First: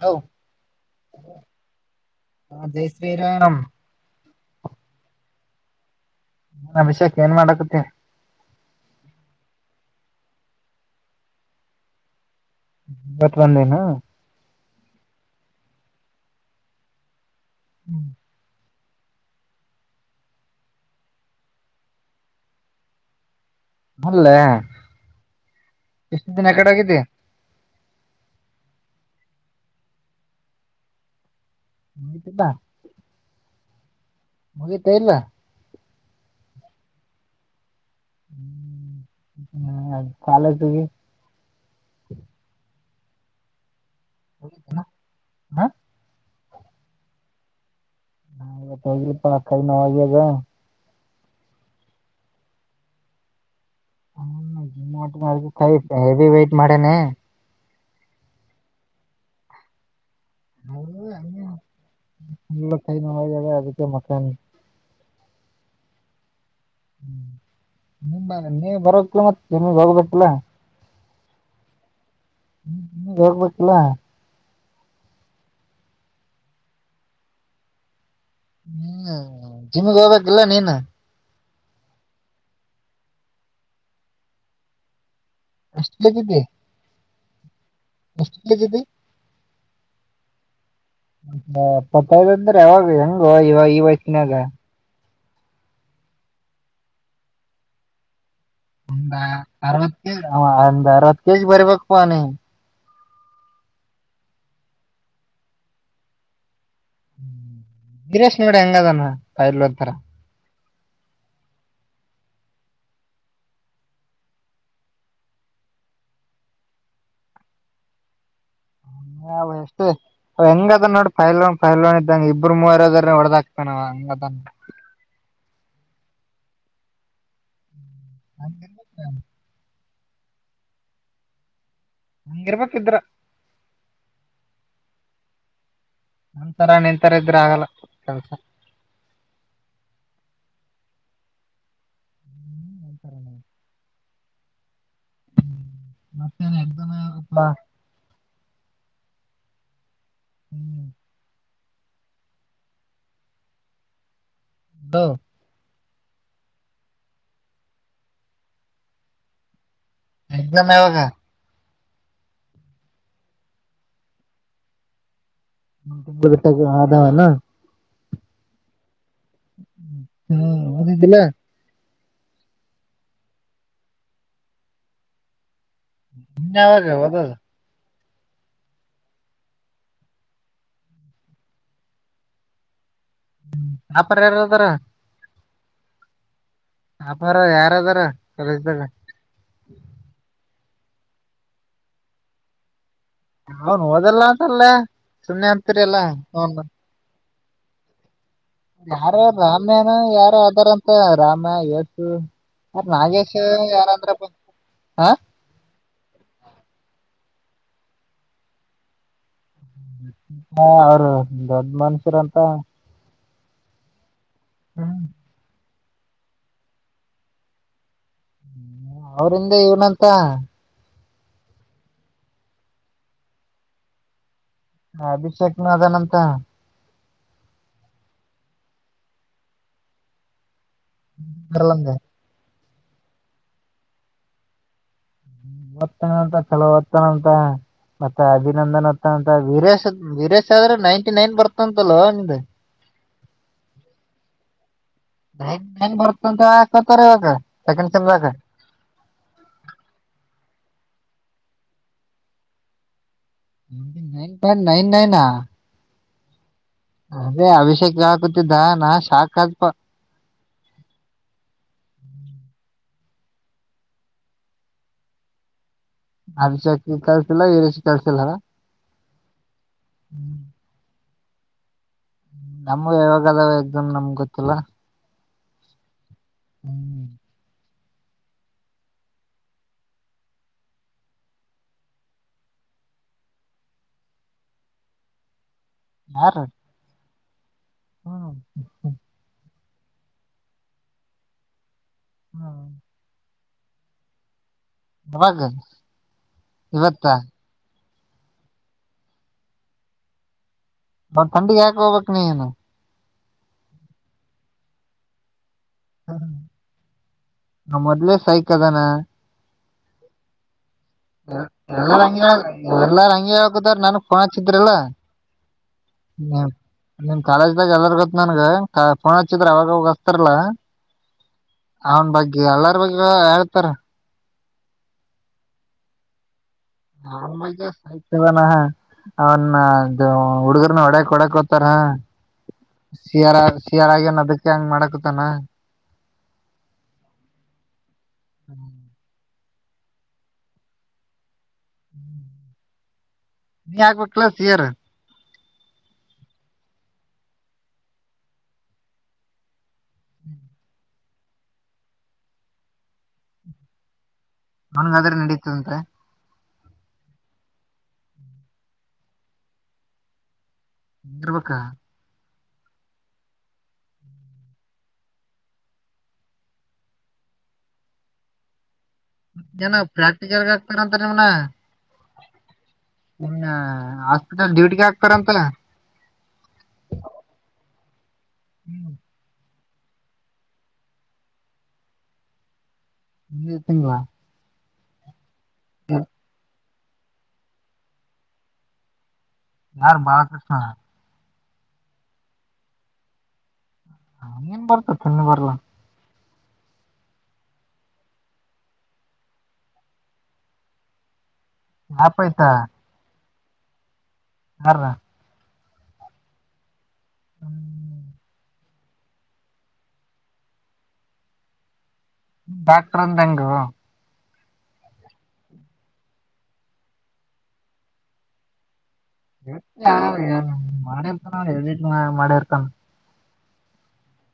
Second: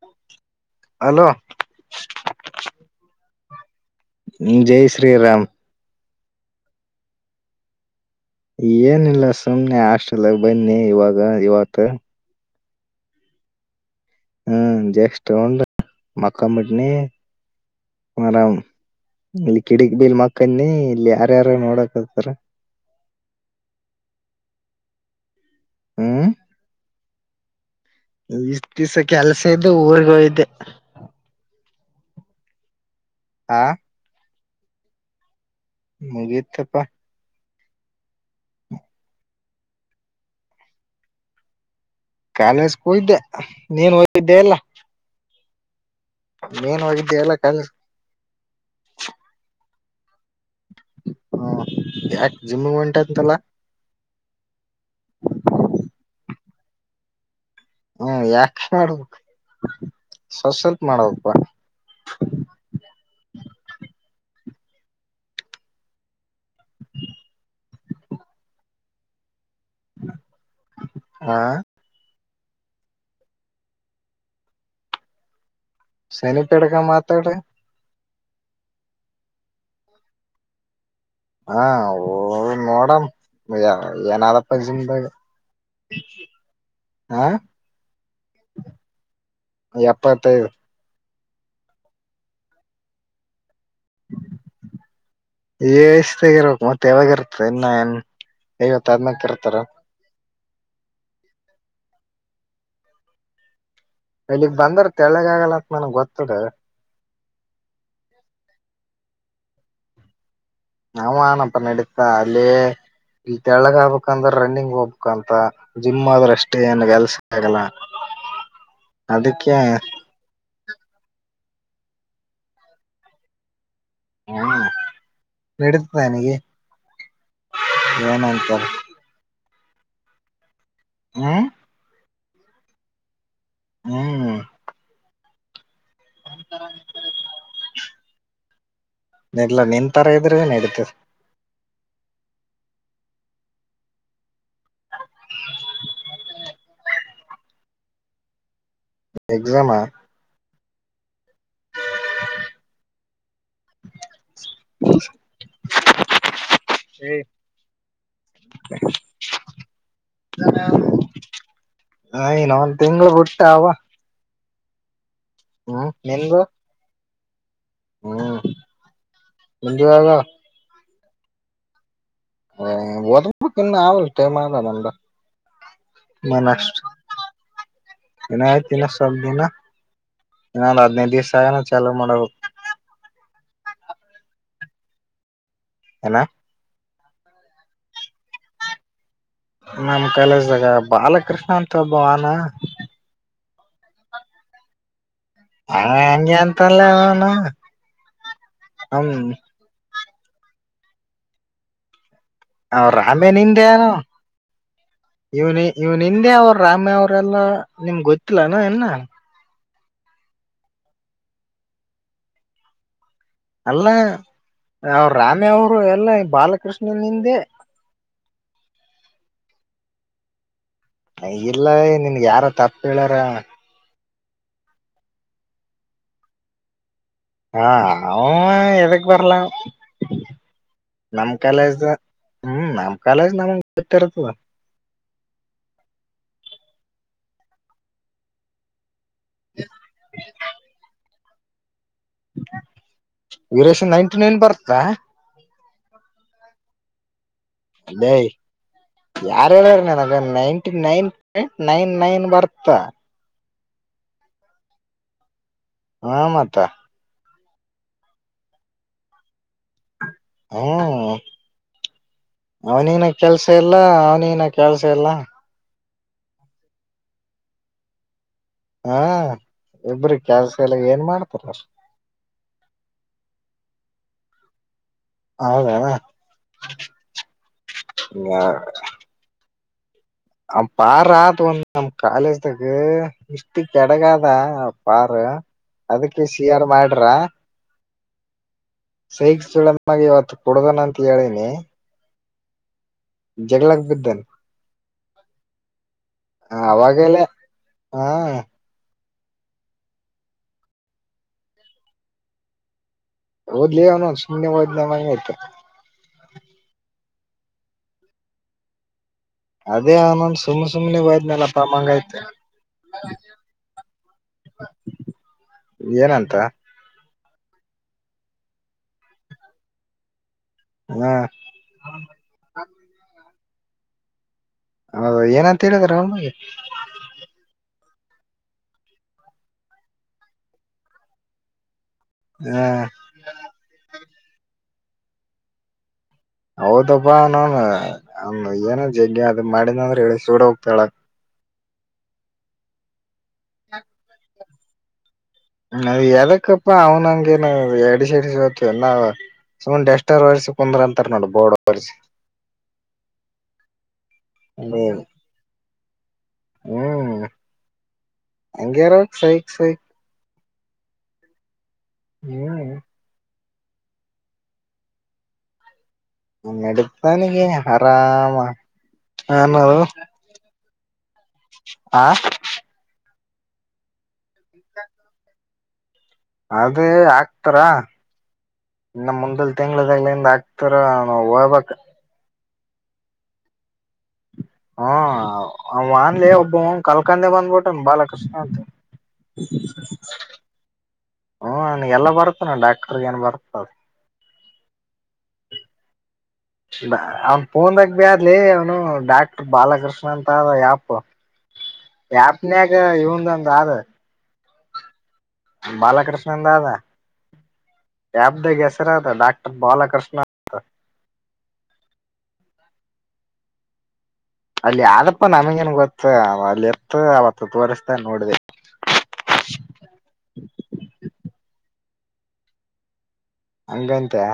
Hello hello ಹ ಜಯ ಶ್ರೀರಾಮ ್ಮ ಜೈ ಶ್ರೀರಾಮ್ ನ ಅಭಿಷೇಕ್ ಏನ್ ಮಾಡಕತ್ತೀನಿ ಏನಿಲ್ಲ ಸುಮ್ಮನೆ ಆಸ್ೆಲ್ ಬನ್ನಿ ಇವಾಗ ಇವತ್ತು ಬತವಂದಂದ ಹ ಹ್ಮ್ ಜೇಸ್ ತಗೊಂಡ ಮಕ್ಕಾ ಮಿಟ್ನಿ ಆರಾಮ್ ಇಲ್ಲಿ ಕಿಡಕ್ ಬೀಲ್ ಮಕ್ಕನ್ನಿ ಇಲ್ಲಿ ಯಾರ್ಯಾರ ನೋಡಕತಾರ ಅಲ್ಲ ಹ್ಮ್ ಎಷ್ಟು ದಿನ ಕಡೆೋಗಿದ್ದ ಇಷ್ಟ್ ದಿವ್ಸ ಕೆಲ್ಸ ಇದ್ದು ಊರ್ಗ ಹೋಯ್ದೆ ನತ ಬಾ ಹಾ ಮುಗತಾ ಇರ್ಲ್ಲ ಮುಗತಪ್ಪ ಹ್ಮ ಕಾಲ ತುಗಿ ಕಾಲಜ ಕಯ್ದೆ ನೀನ್ ಇದ ಎಲ್ಲ ಹ ಮೇನ್ವಾಗಿದ್ದೇ ಎಲ್ಲ ಕ ಹಾತ್ತ ಪಳಕ ನವ ಹ ಹಗ ಹ್ಮ ಯಾಕ ಜಿಮಗ್ ಉಂಟಂತಲ್ಲ ಹ ಜ ಹೆೇವಿ ವೈಟ್ ಮಾಡೆ ಹ್ಮ ಯಾಕ ಮಾಡ್ಬೇಕ ಸ್ವಲ್ ಸ್ವಲ್ಪ ನಲ ಮಾಡ್ಬೇಕಪ್ಪಾ ಅದಕ್ಕೆ ಮಾಥ ನೀ ಬರ ಮತ್ತ ನಿ ಬೋಗದುಲ ಆಾ ಹ್ಮ ರೂಪಾಯಿ ಕಲೋ ಶನಿಪ ಎಡುಕಾ ಮಾತ್ರಡ ಹ್ಮ್ ಜಮೆ ಬಬ ಗಲ್ಲ ನೀನ್ನ ಹಾ ನೋಡಮ ಏನಾದಪ್ಪ ಜಿಮದಾಗ ಅಷ್ಟು ಬಗಿದ್ದೆ ಹಾ ಎಸ್ಟ್ ಗೆದ್ದಿದ್ದಿ ಎಪ್ಪತ್ತೈದು ಪತ್ತದ ಅಂದ್ರ ಯವಾಗ ಹೇಗೊ ಇವಾಗ ಈ ವಯಸ್ನ್ಯಗ. [unintelligible] ಎ ಷ್ಟ ತಗಿರ್ಬೇಕಕ್ ಮತ್ತ ಯಾವಾಗ ಇರ್ತದೆ ಇನ್ನ ಏನ್ ಐವತ್ತು ಆದದ್ಮಕ್ ತರ್ತಾರ ಅವ ಅಂದರತ್ಕಜ ರ್ಬೇಕಕ್ಪಾನಿ. ಇಲ್ಲಿಗ್ ಬಂದ್ರ ತೆಳ್ಳಗ ಆಗಲ್ಲಂತ ನನ್ಗ್ ಗೊತ್ತದ. [unintelligible] ಗಿರಶ್ ನೋಡ್ ಹೆಂಗದನ ಪೈಲ್ವಾನ್ ತರ. ಮಾವನನಪ್ಪ ನಡೀತಾ ಅಲ್ಲಿ ಇಲ್ ತೆಳ್ಳಗ್ ಆಗ್ಬೇಕಂದ್ರ ರನ್ನಿಂಗ್ ಹೋಗ್ಬೇಕಂತ ಜಿಮ್ ಆದ್ರ ಅಷ್ಟೇ ಏನ್ ಕೆಲ್ಸ ಆಗಲ್ಲ [inaudible] ಅದಕ್ಕೆ [unintelligible] ಎಷ್ಟೇ ಹೆಂಗದ ನೋಡಿ ಫೈಲ್ ಫೈಲ್ ಇದ್ದಂಗ ಇಬ್ಬರು ಮೂವರದ್ರ ಹೊಡದಾಕ್ ನವಾ ಅಂಗದನ. ನಡತದೆನಗೆ [unintelligible] ಏನಂತಾರೆ ಹ್ಮ್ ಹಂಗಿರ್ಬೇಕಿದ್ರ ಹ್ಮ್ ನ್ಸರ ನಿಂತರ ಇದ್ರ ಆಗಲ್ಲ ಕೆಲ್ಸ ಇಲ್ಲ ನಿನ್ ತರ ಇದ್ರೆ ಏನ್ ನಡೀತದ ಮತ್ತೇನೆ ಎ್ದನಪ್ಪ ಎಕ್ಸಾಮಾ ಹ್ಮ್ ಹಲೋ [unintelligible] ಏ [unintelligible] [unintelligible] ಎಕ್ಸಾಮ್ ಯಾವಾಗ ನ ಇನ ಒಂದು ತಿಂಗಳು ಬಿುಟ್ಟವಾ ತಿಂಗಲ್ ಬಿಟ್ ಆದದಾವನಾ ಹ್ಮ್ [unintelligible] ನಿಂದ್ಯವಾಗವ ಓದಿದಿಲ ಎ ಓದಬೇಕ್ ಇನ್ನ ಆದಲ ಇನ್ನ ಟೈಮ್ ಆದ ಇನ್ನ್ಯಾವಾಗ ಓದೋದು ಇನಾಯತ್ ಇನ್ನ ಸ್ವಲ್ಪ್ ದಿನ ಇನ್ನೊಂದು ಹದ್ನೈದು ದಿವ್ಸ ಆನ ಚಾಲೂ ಮಾಡ್ಬೇಕ್ ಟಾಪರ್ ಯಾರದರ ಎನ ಟಾಪರ್ಯಾರದಾರ ಕಾಲೇಜ್ ದಗ ನಮ ಕಾಲೇಜಾಗ ಬಾಲಕೃಷ್ಣ ಅಂತ ಒಬ್ಬವಾನ ಅವನ್ ಓದಲ್ಲ ಅಂತ ಅಲ್ಲ ಸುಮ್ಮ್ನೆ ಆ ಅತೀರಿ ಎಲ್ಲ ಹಂಗೆ ಅವನು ಅಂತಲ್ಲ ಅವನು ಯಾರ ಹ್ಮ ರಾಮೇನ ಯಾರ ಅದಾರಂತ ರಾಮ ಯಸು ಅವ ರಾಮೇ ನಿಂದೇನದ ಹ ಇವನ್ ಇವ್ನ್ ಹಿಂದೆ ಅವ್ರ ರಾಮೇ ಅವರೆಲ್ಲಾ ನಿಮ್ ಗೊತ್ತಿಲ್ಲಾನ ಇನ್ನ ಅವರು ದೊಡ್ಡ ಮನುಷ್ಯರಂತ ಅಲ್ಲ ಹ್ಮ್ ಅವ ರಾಮೆ ಅವರು ಎಲ್ಲ ಬಾಲಕೃಷ್ಣನ ಹಿಂದೆ ಹ್ಮ ಅವ್ರಂದ ಇವನಂತ ಇಲ್ಲ ನಿನ್ ಯಾರ ತಪ್ಪ ಹೇಳಾರ ಹ ಅಭಿಷೇಕ್ನದನಂತ ಹಾ ಅವನು ಎದಕ್ ಬರಲ ನಮ್ ಕಾಲೇಜ್ ಬರಲಂದೆ [unintelligible] ಹ್ಮ್ ನಮ್ ಕಾಲೇಜ್ ನಮಗ್ ಗೊತ್ತಿರ್ತದ. ಓದ್ತಾನಂತ ಚಲೋ [unintelligible] ಮತ್ತ ಅಭಿನಂದನ್ ಅತ್ತ ಅಂತ ವೀರೇಶ ವೀರೇಶ್ ಆದ್ರೆ ನೈನ್ಟಿ ನೈನ್ ಬರ್ತಂತ ಲ್ಲ ಹಂದೆ ವೀರೇಶನ್ ನೈನ್ಟಿ ನೈನ್ ಬರ್ತಾ ಬನ್ ಬರ್ತಂತ ಕತಾರೆ ಇಾಗ ಅದೇ ಯಾರ ಹೇಳಾರ ನನಗೆ ನೈನ್ಟಿ ನೈನ್ ನೈನ್ ನೈನ್ ಬರ್ತಾ ನೈನ್ ಪಂ ನೈನ್ ನೈನ್ ಹಾ ಮತ್ತ ಅದೇ ಅಭಿಷೇಕ್ ಹಾಕತಿದ್ದ ನಾ ಶಾಕ್ ಹಪ ಹ್ಮ ಅವನಿನ ಕೆಲ್ಸ ಇಲ್ಲ ಅವನಿನ ಕೆಲ್ಸ ಇಲ್ಲ ಅರ್ಷಕ ಕಳ್ಸಿಲ್ಲ ಈ ರಷಿ ಕಳ್ಸಿಲ್ಲಾರ ಹಾ ಇಬ್ರ ಕೆಲ್ಸ ಎಲ್ಲ ಏನ್ ಮಾಡ್ತಾರಲ್ ನಮ್ಗ ಯಾವಾಗ ಅದಾವ ಎಗದಮ್ ನಮ್ಗ್ ಗೊತ್ತಿಲ್ಲ ಹೌದ ಹ್ಮ್ ಹ ಆ ಪಾರಾದು ಒಂದು ನ್ ಕಾಲೇಜ್ ಇಷ್ಟಿ ಕಡಗಾದಾ ಪಾರ ಅದಕ್ಕೆ ಯಾರು ಸಿಯಾರ ಮಾಡ್ರ ಹ್ಮ್ ಸೈಕ್ ಚ ನಗೆ ಇವತ್ತು ಕುಡುದನ ಅಂತ ಹೇಳೀನಿ ಹಾ ಜೆಗಲಾಕ್ ಬಿದನ್ ಯಾವಾಗ ಇವತ್ತ ಅವಾಗೆಲ್ಲ ಹಾ ಮ ಥಂಡಿಗೆ ಯಾಕ ಹೋಗಬೇಕಕ್ ನೀನು ಹದ ಲೇ ನ ಸುಯವ ನ ಮಾಡತ ಹ ನ ಮೊದಲೇ ಸೈಕ ತಾನ ಅದೇ ಆನನ್ ಸುಮ ಎ ಎಲ್ಲಾರ ಹಂಗಗೆ ಹಗುದಾರ ನನ್ಗ್ ಫೋನ್ ಹಚ್ಚಿದ್ರಲ್ಲ ಏನಂತ ಕಾಲೇಜ್ ದಾಗ ಎದಾರ ಗೊತ್ ನನ್ಗ ಕ ಫೋನ್ ಹಚ್ಚಿದ್ರ ಅವಾಗೋಗಸ್ತಾರಲಾ ಹ ಅವನ್ ಬಗ್ಗೆ ಎಲ್ಲಾರ ಬಗ್ ಹೇಳ್ತಾರ ಹೌದ ಏನಂತ ಹೇಳಿದ್ರ ಅವಮಗೆ ತವಾನ ಅವನ್ನ ಹುಡುಗರ್ನ ಒಡಕ್ ಕೊಡಕ್ ಹತಾರ ಹ ಶಿಯಾರ ಶಿಯಾರಾಗೇನ್ ಅದಕ್ಕೆ ಹೆಂಗ್ ಮಾಡಕತಾನ ಹೌದಪ್ಪಾ ನನ್ ಏನ ಜಜ ಅದು ಮಾಡಿದ್ಂದ್ರೆ ಹೇಳಿ ಸೂಡ ಹೋಗ್ತಾಳ ನೀ ಆಗ್ಬೇಕಲ ಸಯರ್ ಅದು ಎದಕ್ಕಪ್ಪ ಅವನಂಗನ ಅಡಿಸಿ ಅಡಿ ಸತಲ್ಲ ಸಮ ಸ್ರ ರಲ್ಸ ಪೊಂದ್ರ ಅಂತರ ನೋಟ ಬಡ್ ರಲ್ಸ ಹ್ಮ [unintelligible] ನನಗಾದ್ರೆ ನಡೀತದಂ ಹ್ಮ್ ಅಂಗಗೆರೋ ಸೈಕ್ ಸೈಕ್ ನರ್ಬೇಕಕ್ಕ ಹ್ಮ್ ನನ್ನೆಡುತತಾನಗೆ ಆರಾಮಾ ಏನ ಪ್ರಾಕ್ಟಿಕಲ್ ಆಗ್ತಂತ ಆ ಹಾಸ್ಪಿಟಲ್ ಡ್ಯೂಟಿಗೆ ಆಗ್ತರಂತಲ್ಲ ಅದೇ ಆಕ್ತಾರಾ ಇನ್ನು ಮುಂದಲ್ ತಿಂಗಳದಾಗ್ಲಿಂದ ಆಾಕ್ತಾರ ನ ಹೋಗ್ಬ ಮುಂದಿನ ತಿಂಗಳ ಹ್ಮ ಆವ ಆದ್ಲೆ ಒಬ್ಬ ಕಲ್ಕಂದೆ ಬಂದ್ಬಿಟ್ಟನ್ ಬಾಲಕೃಷ್ಣ ಅಂತ ಯಾರು ಬಾಲಕೃಷ್ಣ ಹ್ಮ ಅವನಿಗೆ ಎಲ್ಲಾ ಬರ್ತಾನ ಡಾಕ್ಟರ್ಗ ಏನ್ ಬರುತ್ತೆ ಅದು [unintelligible] ಬರಲ್ಲ ಅವ್ನ್ ಪೋನ್ದಾಗ ಬಾಡ್ಲೆ ಅವ್ನು ಡಾಕ್ಟರ್ ಬಾಲಕೃಷ್ಣ ಅಂತ ಆಪ್ ಯಾಪ ಆಪ್ನಾಗ ಇವಂದೊಂದು ಅದೇ ಯಾರ್ದ ಬಾಲಕೃಷ್ಣನಿಂದು ಅದ ಆಪ್ದಾಗ ಹೆಸರು [unintelligible] ಡಾಕ್ಟರ್ ಬಾಲಕೃಷ್ಣ ಅಂತ ಡಾಕ್ಟರ್ ಅಂದೆಂಗೋ ಅಲ್ಲಿ ಯಾದಪ್ಪ ನಮಗೇನ್ ಗೊತ್ತ ಅಲ್ಲಿ ಇತ್ತು ಅವತ್ತು ತೋಸ್ತಾ ನೋಡಿದೆ [unintelligible] ಮಾಡಿರ್ತಾನ ಅವನು ಎಡಿಟ್ ಮಾಡಿರ್ತಾನ ಹಂಗ್ತಿಯ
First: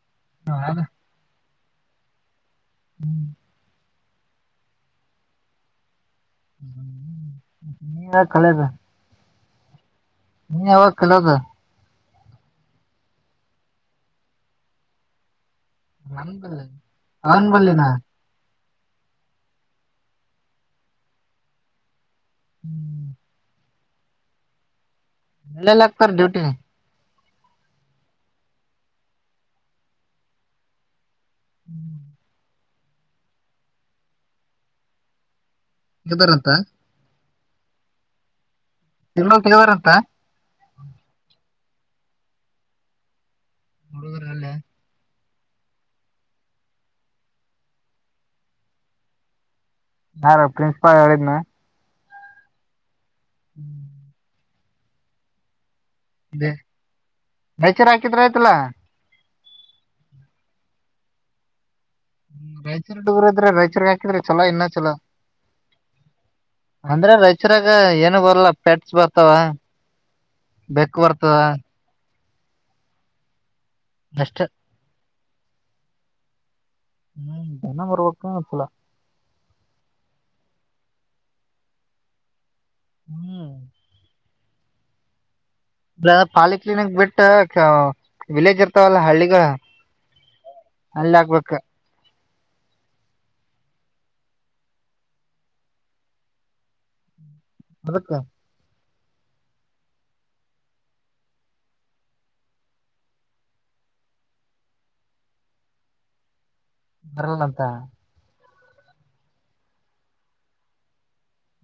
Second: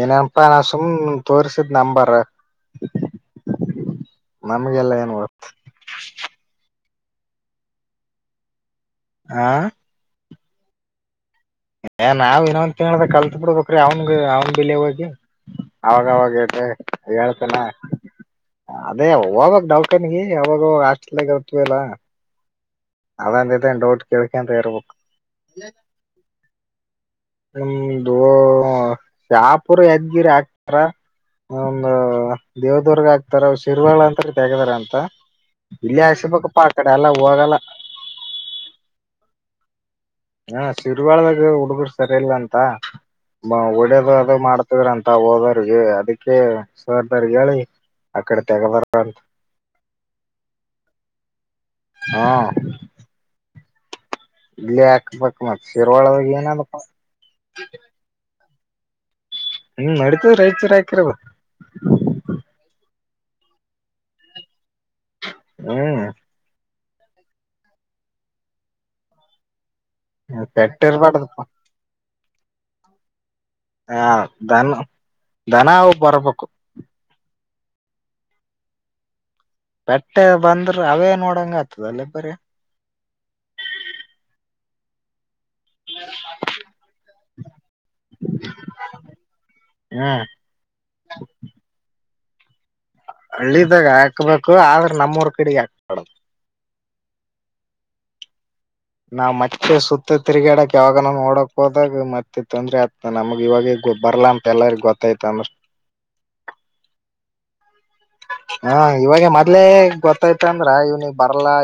ಏನಪ್ಪ ನಾನ್ ಸುಮ್ ತೋರ್ಸಿದ್ ನಂಬರ್ ಹ್ಮ್ ನಮ್ಗೆಲ್ಲ ಏನ್ ಗೊತ್ತು ಇನ್ನ ಕಲಿಯದ್ ಆ ನೀ ಯಾವಾಗ ಕಲಿಯೋದು ಏ ನಾವ್ ಇನ್ನ ಒಂದು ತಿಂಗ್ಳು ಕಲಿತುಬಿಡಬೇಕ್ರಿ ಅವ್ನ ಅವ್ನ್ ಬಿಲೆ ಹೋಗಿ ಅವಾಗವಾಗ ನನ್ ಬಲ್ಲಿ ಅವನ್ ಹೇಳ್ತೇನ ಬಲ್ಲಿನ ಅದೇ ಅವಾಗ ಡೌಟ್ನಿ ಯಾವಾಗ ಹಾಸ್ಪೆಲ್ಗ ಇರ್ತವ ಇಲ್ಲ ಅದಂತ ಡೌಟ್ ಕೇಳಳ್ಕ ಅಂತ ಇರ್ಬೇಕು ಎಲ್ಲಿಯೇಲ್ಲಿ ಅಕ್ತಾರೆ ಡ್ಯೂಟಿ ನಿಮ್ದು ಶಾಪುರ ಯದಗಿರೀ ಹಾಕ್ತಾರಾ ಒಂದು ದೇವದುರ್ಗ ಹಾಕ್ತಾರ ಶಿರ್ವಾಳ ಅಂತ ತೆಗಿದ್ರಂತ ಇಲ್ಲಿ ತೆಗದಾರಂತ ಹಾಕಿಸ್ಕಾಬೇಕಪ್ಪ ಆಕಡೆ ಎಲ್ಲ ಹೋಗಲ್ಲ ಶಿರ್ವಾಳ ತೆಗಿದರಂತ ಹಾ ಶಿರ್ವಾಳದಾಗ ಹುಡುಗರು ಸರಿ ಇಲ್ ಅಂತ ಹೊಡೆದು ಅದು ಹುಡುಗರಲ್ಲಿ ಮಾಡ್ತವ್ರಂತ ಹೋದರ್ಗ ಅದಕ್ಕೆ ಸರ್ ಗೆ ಹೇಳಿ ಅಕಡೆ ತೆಗದಾರ ಅಂತ ಯಾರ್ ಪ್ರಿನ್ಸಿಪಲ್ ಹೇಳಿದ್ನ ಹಾ [inaudible] ಇಲ್ಲಿ ಹಾಕಬೇಕ್ ಮತ್ತ್ ಶೀರ್ವಾಳದಾಗ ಏನಪ್ಪ ರಾಯಚೂರ್ ಹಾಕಿದ್ರ ಆಯ್ತಲ್ಲಾ ಹ್ಮ ನಡೀತದ ರೈಚೂರು ಹಾಕಿರವು ಹುಡುಗ್ರು ಇದ್ರೆ ರಾಯಚೂರಿಗೆ ಹಾಕಿದ್ರೆ ಚಲೋ ಇನ್ನ ಹ್ಮ್ ಅಂದ್ರ ರೈಚೂರ್ ಆಗ ಏನು ಬರ್ಲ್ಲ ಪೆಟ್ಸ್ ಬರ್ತಾವ ಪೆಟ್ಟ ಬೆಕ್ಕು ಬರ್ತವ ಇರ್ಬಾರ್ದಪ್ಪಾ ಹಾ ಅಷ್ಟೇ ದನ್ ದನ ಅವು ಬರ್ಬೇಕು ಹ್ಮ ದನವ ಬರ್ಬೇಕು [unintelligible] ಪೇಟ್ಟೆ ಬಂದ್ರ ಅವೇ ನೋಡಂಗ ಆಗ್ತದಲ್ಲೇ ಬರಿ ಹ್ಮ್ ಪಾಲಿಕ್ಲಿನಿಕ್ ಬಿಟ್ಟ ವಿಲೇಜ್ ಇರ್ತಾವಲ್ಲ ಹಳ್ಳಿಗಳು ಹ್ಮ್ ಅಲ್ ಹಾಕಬೇಕು ಹಳ್ಳಿದಾಗ ಹಾಕ್ಬೇಕು ಆದ್ರೆ ನಮ್ಮೂರ್ ಕಡೆಗೆ ಹಾಕಬರ್ದು ಯದಕ್ಕ ನಾವ್ ಮತ್ತೆ ಸುತ್ತ ತಿರುಗಾಡಕ್ ಯಾವಾಗನ ನೋಡಕ್ ಹೋದಾಗ ಮತ್ತೆ ತೊಂದ್ರೆ ಆತ್ ನಮ್ಗ್ ಇವಾಗ ಬರ್ಲಾಅಂತ ಎಲ್ಲರಿ ಗೊತ್ತಾಯ್ತ ಅಂದ್ರೆ ಬರಲ್ಲಂತ ಹಾ ಇವಾಗ ಮೊದ್ಲೆೇ ಗೊತ್ತಾಯ್ತ ಅಂದ್ರ ಇವ್ನಿ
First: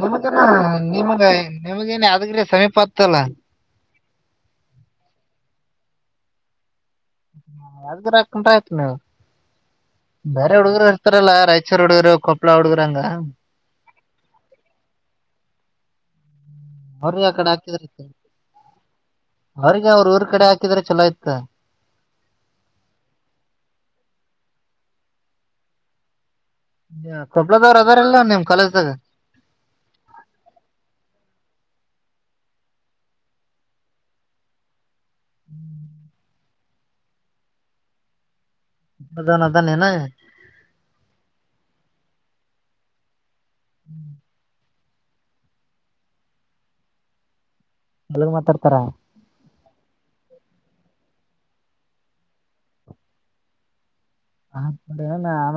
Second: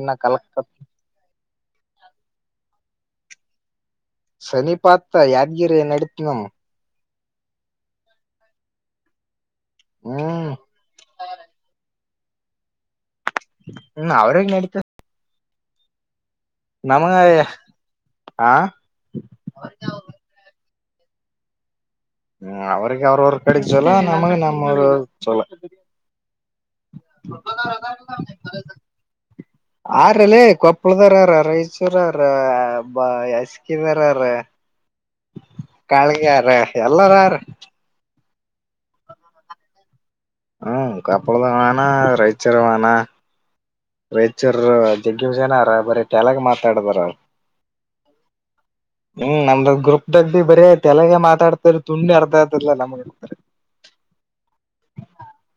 ನಿಮಗ ನಿಮಗ ನಿಮಗೇನ ಆದಗ್ರೆ ಸಮೀಪ ಆತಲ್ಲ ಸನಿ ಪಾತ ಯಾದಗರೇ ನಡತನಂ [unintelligible] ಹ್ಮ್ ಬೇರೆ ಹುಡುಗರು ಇರ್ತಾರಲ್ಲ ರಾಯಚೂರ್ ಹುಡ್ಗರು ಕೊಪ್ಪಳ ಹುಡ್ಗರುಂಗ ಹ್ಮ್ ಅವ್ರಗ್ ನಡೀತ ನಮಗ ಅವ್ರಿಗೆ ಆ ಕಡೆ ಹಾಕಿದ್ರ ಆ ಅವ್ರಿಗೆ ಅವ್ರ ಊರ್ ಕಡೆ ಹಾಕ ಿದ ಚಲೋ ಇತ್ತ ಹ್ಮ ಅವ್ರಿಗೆ ಅವ್ರವ ಕಡೆಗೆ ಚೊಲ ನಮಗೆ ನಮ್ಮ ಚಲ ಕೊಪ್ಳದವ್ರ ಅದಾರಲ್ಲ ನಿಮ್ ಕಾಲೇಜ್ದಾಗ ಆರಲ್ಲೇ ಕೊಪ್ಪಳದಾರಾರ ರೈ ರ ಅವ್ರ ಅಸ್ಕನ್ಾರ ಅವ್ರ ಕಾಳಗೆಾರ ಎಲ್ಲಾರ ಯಾರು ಅದನ್ ಅದನ್ನ ಹ್ಮ್ ಕಪ್ಪಳದ ವಣ ರೈಚರ ವಣ ರೈಚೂರ್ ಜಗ್ಗಿಷನಾರ ಬರೀ ಟ್ಯಾಲಾಗ ಮಾತಾಡದಾರ ಎಲ್ಲಗ ಮಾತಾಡ್ತಾರ ಗ್ರರುಪ್ ದಾಗ ಭ ಬಿ ಬರಿ ಯತೆ ಎಲ್ಲಗೆ ಮಾತಾಡ್ತಾರೆ ತುಂಡಿ ಅರ್ಧ ಆತಲ್ಲ ನಮರ್ತಾರೆ ಹ ಹ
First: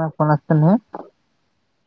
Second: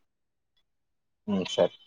ಆ ಕ ಆತ ಹ ಹ್ಮ್ ಸರಿ